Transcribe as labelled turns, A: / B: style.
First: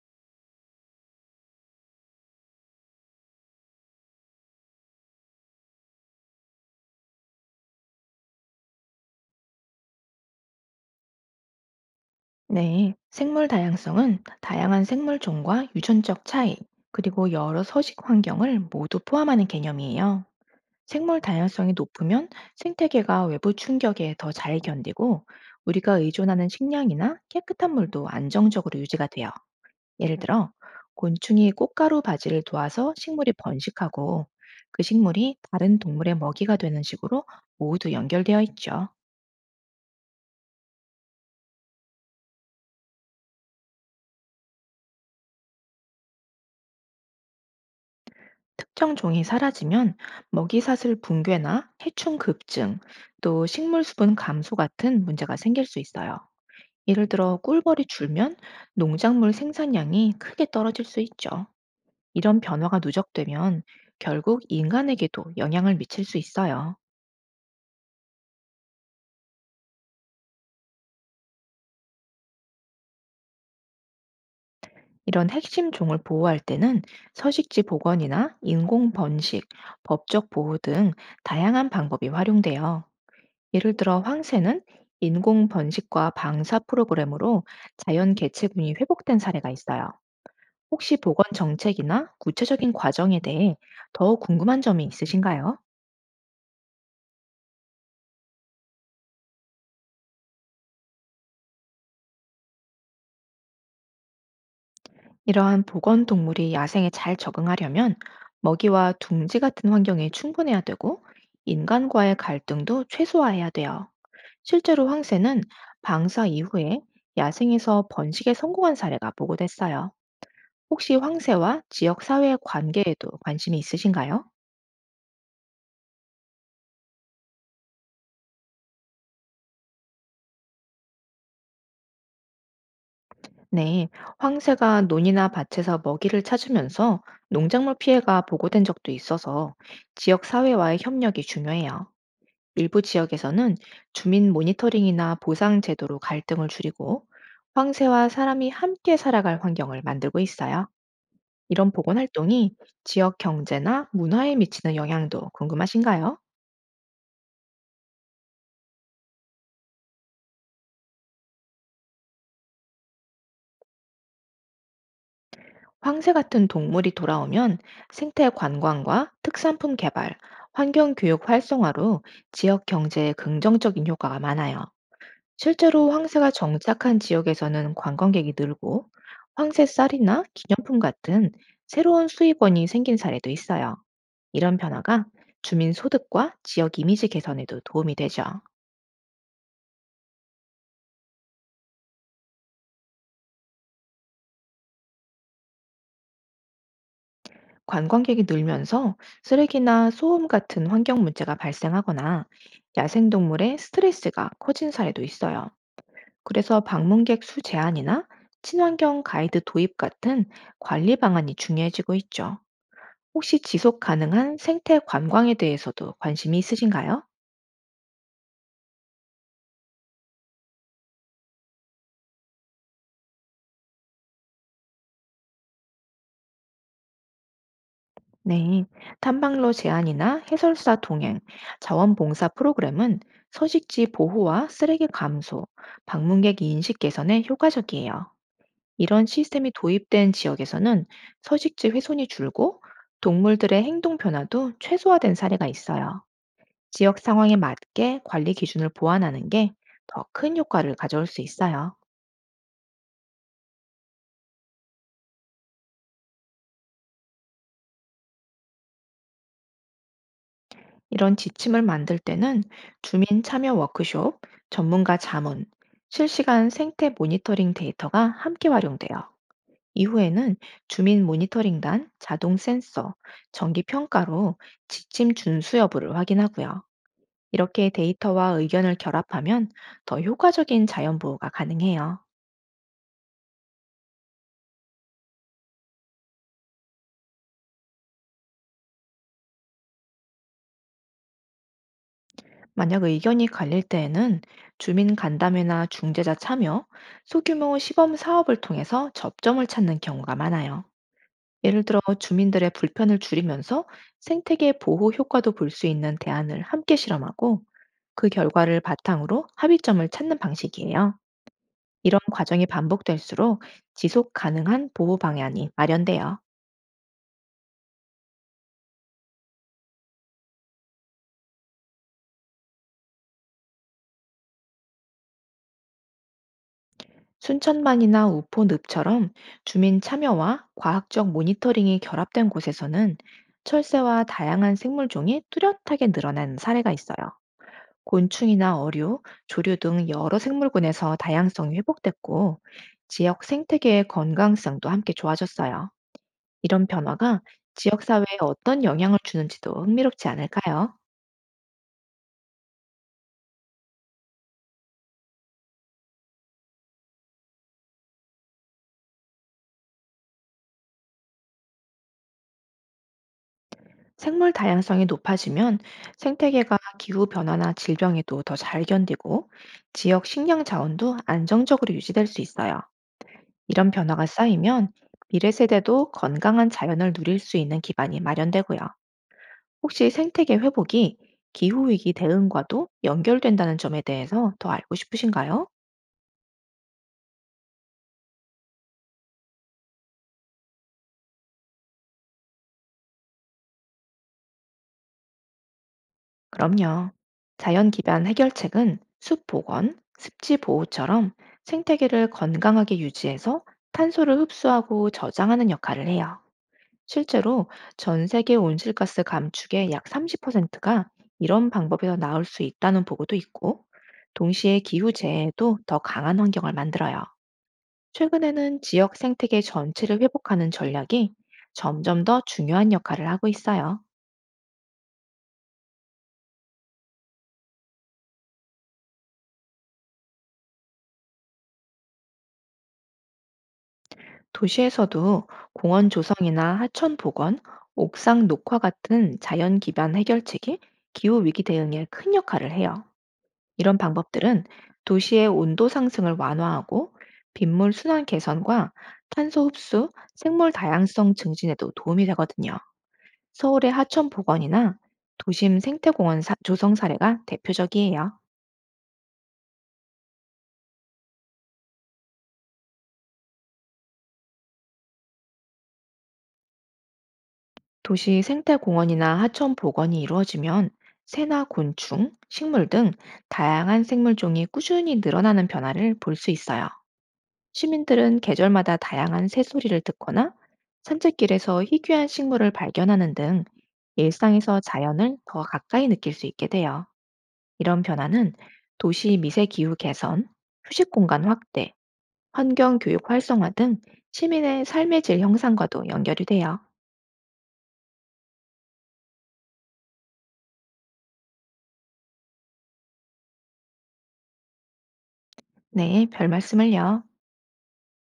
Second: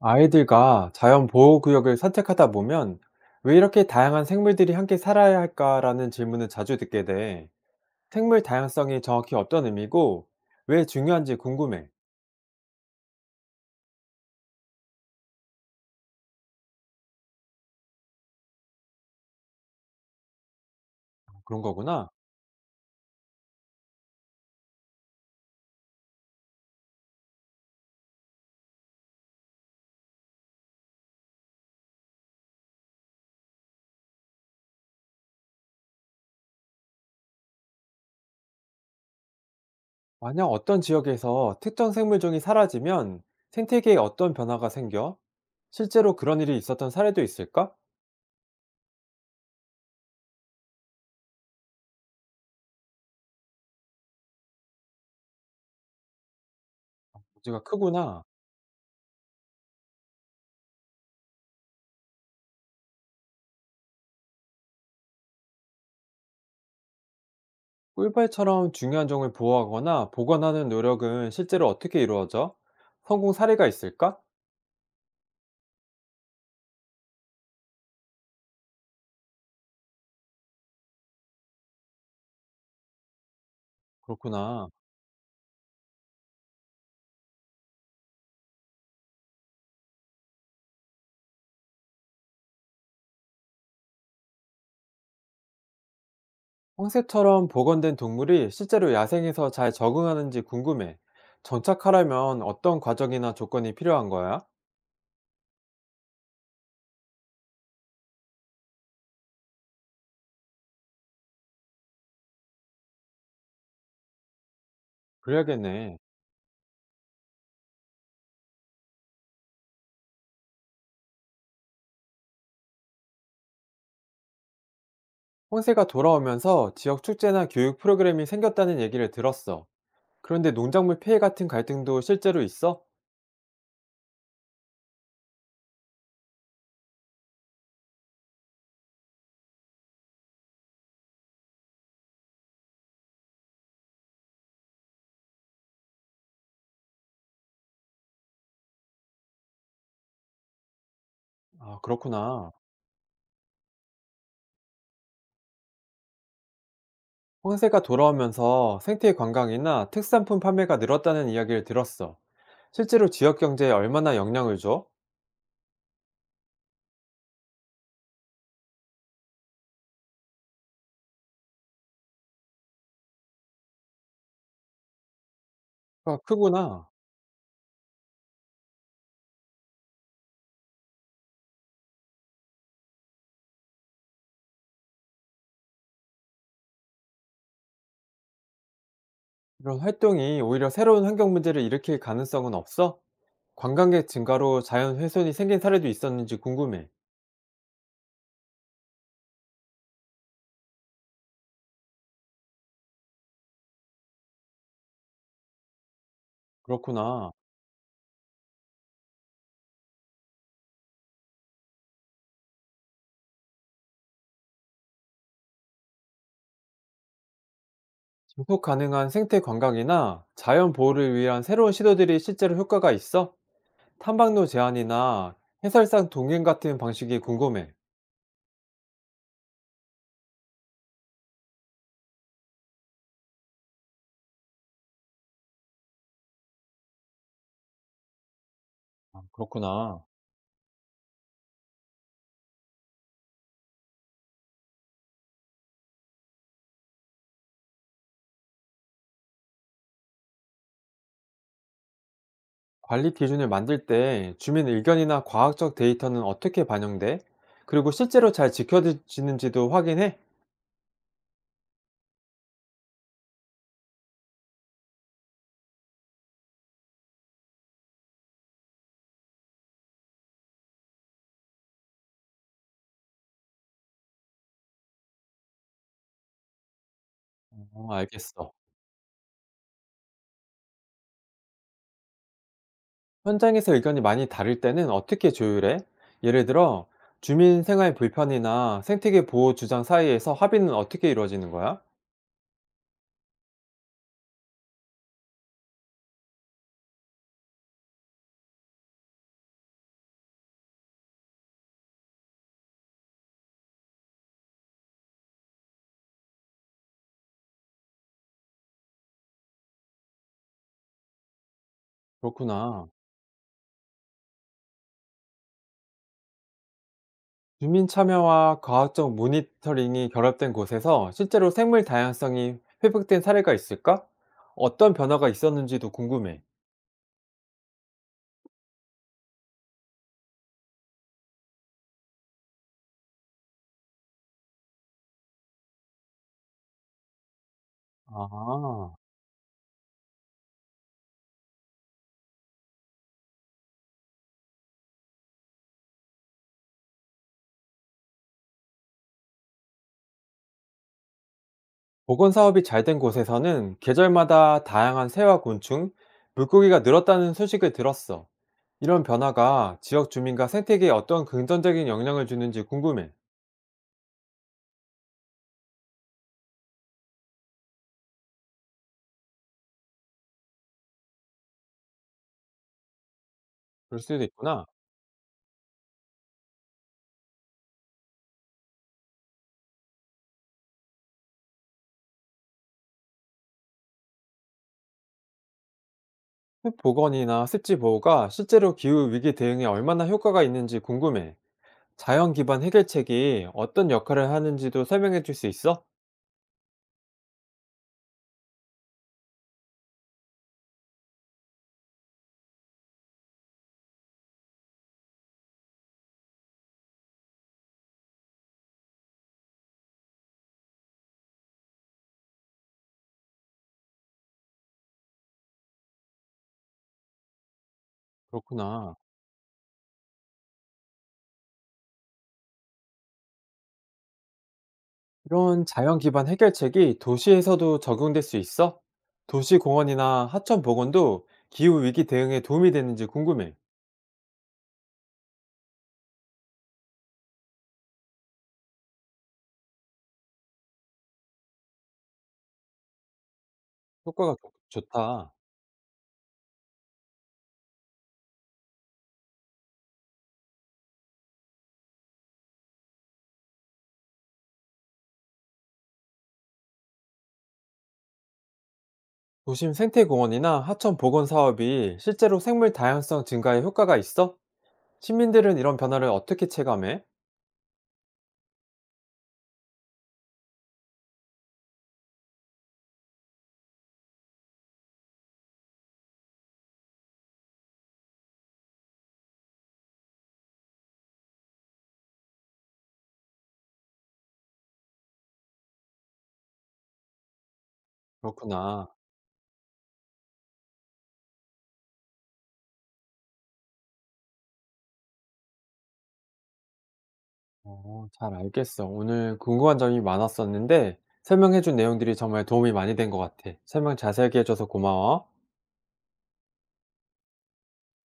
A: 아이들과 자연 보호 구역을 산책하다 보면 왜 이렇게 다양한 생물들이 함께 살아야 할까라는 질문을 자주 듣게 돼. 생물 다양성이 정확히 어떤 의미고 왜 중요한지 궁금해.
B: 네, 생물 다양성은 다양한 생물 종과 유전적 차이, 그리고 여러 서식 환경을 모두 포함하는 개념이에요. 생물
A: 그런
B: 다양성이
A: 거구나.
B: 높으면 생태계가 외부 충격에 더 잘 견디고 우리가 의존하는 식량이나 깨끗한 물도 안정적으로 유지가 돼요. 예를 들어, 곤충이 꽃가루 바지를 도와서 식물이 번식하고 그 식물이 다른 동물의 먹이가 되는 식으로 모두 연결되어 있죠.
A: 만약 어떤 지역에서 특정 생물종이 사라지면 생태계에 어떤 변화가 생겨? 실제로 그런 일이 있었던 사례도 있을까?
B: 특정 종이 사라지면 먹이사슬 붕괴나 해충 급증, 또 식물 수분 감소 같은 문제가 생길 수 있어요. 예를 들어
A: 문제가
B: 꿀벌이
A: 크구나.
B: 줄면 농작물 생산량이 크게 떨어질 수 있죠. 이런 변화가 누적되면 결국 인간에게도 영향을 미칠 수 있어요.
A: 꿀벌처럼 중요한 종을 보호하거나 보원하는 노력은 실제로 어떻게 이루어져? 성공 사례가 있을까?
B: 이런 핵심 종을 보호할 때는 서식지 복원이나 인공 번식, 법적 보호 등 다양한 방법이 활용돼요. 예를 들어 황새는
A: 그렇구나.
B: 인공 번식과 방사 프로그램으로 자연 개체군이 회복된 사례가 있어요. 혹시 보건 정책이나 구체적인 과정에 대해 더 궁금한 점이 있으신가요?
A: 황새처럼 복원된 동물이 실제로 야생에서 잘 적응하는지 궁금해. 정착하려면 어떤 과정이나 조건이 필요한 거야?
B: 이러한 보건 동물이 야생에 잘 적응하려면 먹이와 둥지 같은 환경에 충분해야 되고 인간과의 갈등도 최소화해야 돼요. 실제로 황새는
A: 그래야겠네.
B: 방사 이후에 야생에서 번식에 성공한 사례가 보고됐어요. 혹시 황새와 지역 사회의 관계에도 관심이 있으신가요?
A: 황새가 돌아오면서 지역 축제나 교육 프로그램이 생겼다는 얘기를 들었어. 그런데 농작물 피해 같은 갈등도 실제로 있어?
B: 네, 황새가 논이나 밭에서 먹이를 찾으면서 농작물 피해가 보고된 적도 있어서 지역 사회와의 협력이 중요해요. 일부 지역에서는 주민 모니터링이나 보상 제도로 갈등을 줄이고 황새와 사람이 함께 살아갈 환경을 만들고 있어요. 이런
A: 아,
B: 복원
A: 그렇구나.
B: 활동이 지역 경제나 문화에 미치는 영향도 궁금하신가요?
A: 황새가 돌아오면서 생태 관광이나 특산품 판매가 늘었다는 이야기를 들었어. 실제로 지역 경제에 얼마나 영향을 줘?
B: 황새 같은 동물이 돌아오면 생태 관광과 특산품 개발, 환경 교육 활성화로 지역 경제에 긍정적인 효과가 많아요. 실제로
A: 아,
B: 황새가
A: 크구나.
B: 정착한 지역에서는 관광객이 늘고 황새 쌀이나 기념품 같은 새로운 수익원이 생긴 사례도 있어요. 이런 변화가 주민 소득과 지역 이미지 개선에도 도움이 되죠.
A: 이런 활동이 오히려 새로운 환경 문제를 일으킬 가능성은 없어? 관광객 증가로 자연 훼손이 생긴 사례도 있었는지 궁금해.
B: 관광객이 늘면서 쓰레기나 소음 같은 환경 문제가 발생하거나 야생동물의 스트레스가 커진 사례도 있어요. 그래서 방문객
A: 그렇구나.
B: 수 제한이나 친환경 가이드 도입 같은 관리 방안이 중요해지고 있죠. 혹시 지속 가능한 생태 관광에 대해서도 관심이 있으신가요?
A: 지속 가능한 생태 관광이나 자연 보호를 위한 새로운 시도들이 실제로 효과가 있어? 탐방로 제한이나 해설상 동행 같은 방식이 궁금해.
B: 네. 탐방로 제한이나 해설사 동행, 자원봉사 프로그램은 서식지 보호와 쓰레기 감소, 방문객 인식 개선에 효과적이에요. 이런
A: 아,
B: 시스템이
A: 그렇구나.
B: 도입된 지역에서는 서식지 훼손이 줄고 동물들의 행동 변화도 최소화된 사례가 있어요. 지역 상황에 맞게 관리 기준을 보완하는 게 더 큰 효과를 가져올 수 있어요.
A: 관리 기준을 만들 때 주민 의견이나 과학적 데이터는 어떻게 반영돼? 그리고 실제로 잘 지켜지는지도 확인해?
B: 이런 지침을 만들 때는 주민 참여 워크숍, 전문가 자문, 실시간 생태 모니터링 데이터가 함께 활용돼요. 이후에는 주민 모니터링단, 자동 센서, 정기 평가로 지침 준수 여부를 확인하고요. 이렇게
A: 어,
B: 데이터와
A: 알겠어.
B: 의견을 결합하면 더 효과적인 자연 보호가 가능해요.
A: 현장에서 의견이 많이 다를 때는 어떻게 조율해? 예를 들어, 주민 생활 불편이나 생태계 보호 주장 사이에서 합의는 어떻게 이루어지는 거야?
B: 만약 의견이 갈릴 때에는 주민 간담회나 중재자 참여, 소규모 시범 사업을 통해서 접점을 찾는 경우가 많아요. 예를 들어 주민들의 불편을 줄이면서 생태계 보호 효과도 볼 수 있는 대안을 함께 실험하고 그 결과를 바탕으로 합의점을 찾는 방식이에요. 이런 과정이
A: 그렇구나.
B: 반복될수록 지속 가능한 보호 방안이 마련돼요.
A: 주민 참여와 과학적 모니터링이 결합된 곳에서 실제로 생물 다양성이 회복된 사례가 있을까? 어떤 변화가 있었는지도 궁금해.
B: 순천만이나 우포늪처럼 주민 참여와 과학적 모니터링이 결합된 곳에서는 철새와 다양한 생물종이 뚜렷하게 늘어난 사례가 있어요. 곤충이나
A: 아.
B: 어류, 조류 등 여러 생물군에서 다양성이 회복됐고 지역 생태계의 건강성도 함께 좋아졌어요. 이런 변화가 지역사회에 어떤 영향을 주는지도 흥미롭지 않을까요?
A: 복원 사업이 잘 된 곳에서는 계절마다 다양한 새와 곤충, 물고기가 늘었다는 소식을 들었어. 이런 변화가 지역 주민과 생태계에 어떤 긍정적인 영향을 주는지 궁금해.
B: 생물 다양성이 높아지면 생태계가 기후 변화나 질병에도 더 잘 견디고 지역 식량 자원도 안정적으로 유지될 수 있어요. 이런
A: 그럴
B: 변화가
A: 수도 있구나.
B: 쌓이면 미래 세대도 건강한 자연을 누릴 수 있는 기반이 마련되고요. 혹시 생태계 회복이 기후 위기 대응과도 연결된다는 점에 대해서 더 알고 싶으신가요?
A: 숲 복원이나 습지 보호가 실제로 기후 위기 대응에 얼마나 효과가 있는지 궁금해. 자연 기반 해결책이 어떤 역할을 하는지도 설명해 줄 수 있어?
B: 그럼요. 자연 기반 해결책은 숲 복원, 습지 보호처럼 생태계를 건강하게 유지해서 탄소를 흡수하고 저장하는 역할을 해요. 실제로 전 세계 온실가스 감축의 약 30%가 이런 방법에서 나올 수 있다는 보고도 있고, 동시에 기후 재해에도 더 강한 환경을 만들어요. 최근에는
A: 그렇구나.
B: 지역 생태계 전체를 회복하는 전략이 점점 더 중요한 역할을 하고 있어요.
A: 이런 자연 기반 해결책이 도시에서도 적용될 수 있어? 도시 공원이나 하천 복원도 기후 위기 대응에 도움이 되는지 궁금해.
B: 도시에서도 공원 조성이나 하천 복원, 옥상 녹화 같은 자연 기반 해결책이 기후 위기 대응에 큰 역할을 해요. 이런
A: 효과가
B: 방법들은
A: 좋-
B: 도시의
A: 좋다.
B: 온도 상승을 완화하고 빗물 순환 개선과 탄소 흡수, 생물 다양성 증진에도 도움이 되거든요. 서울의 하천 복원이나 도심 생태공원 조성 사례가 대표적이에요.
A: 도심 생태 공원이나 하천 복원 사업이 실제로 생물 다양성 증가에 효과가 있어? 시민들은 이런 변화를 어떻게 체감해?
B: 도시 생태공원이나 하천 복원이 이루어지면 새나 곤충, 식물 등 다양한 생물종이 꾸준히 늘어나는 변화를 볼 수 있어요. 시민들은 계절마다 다양한 새소리를 듣거나 산책길에서 희귀한 식물을 발견하는 등 일상에서 자연을 더 가까이 느낄 수 있게 돼요. 이런 변화는
A: 그렇구나.
B: 도시 미세 기후 개선, 휴식 공간 확대, 환경 교육 활성화 등 시민의 삶의 질 형상과도 연결이 돼요.
A: 어, 잘 알겠어. 오늘 궁금한 점이 많았었는데 설명해준 내용들이 정말 도움이 많이 된 것 같아. 설명 자세하게 해줘서 고마워.
B: 네, 별 말씀을요.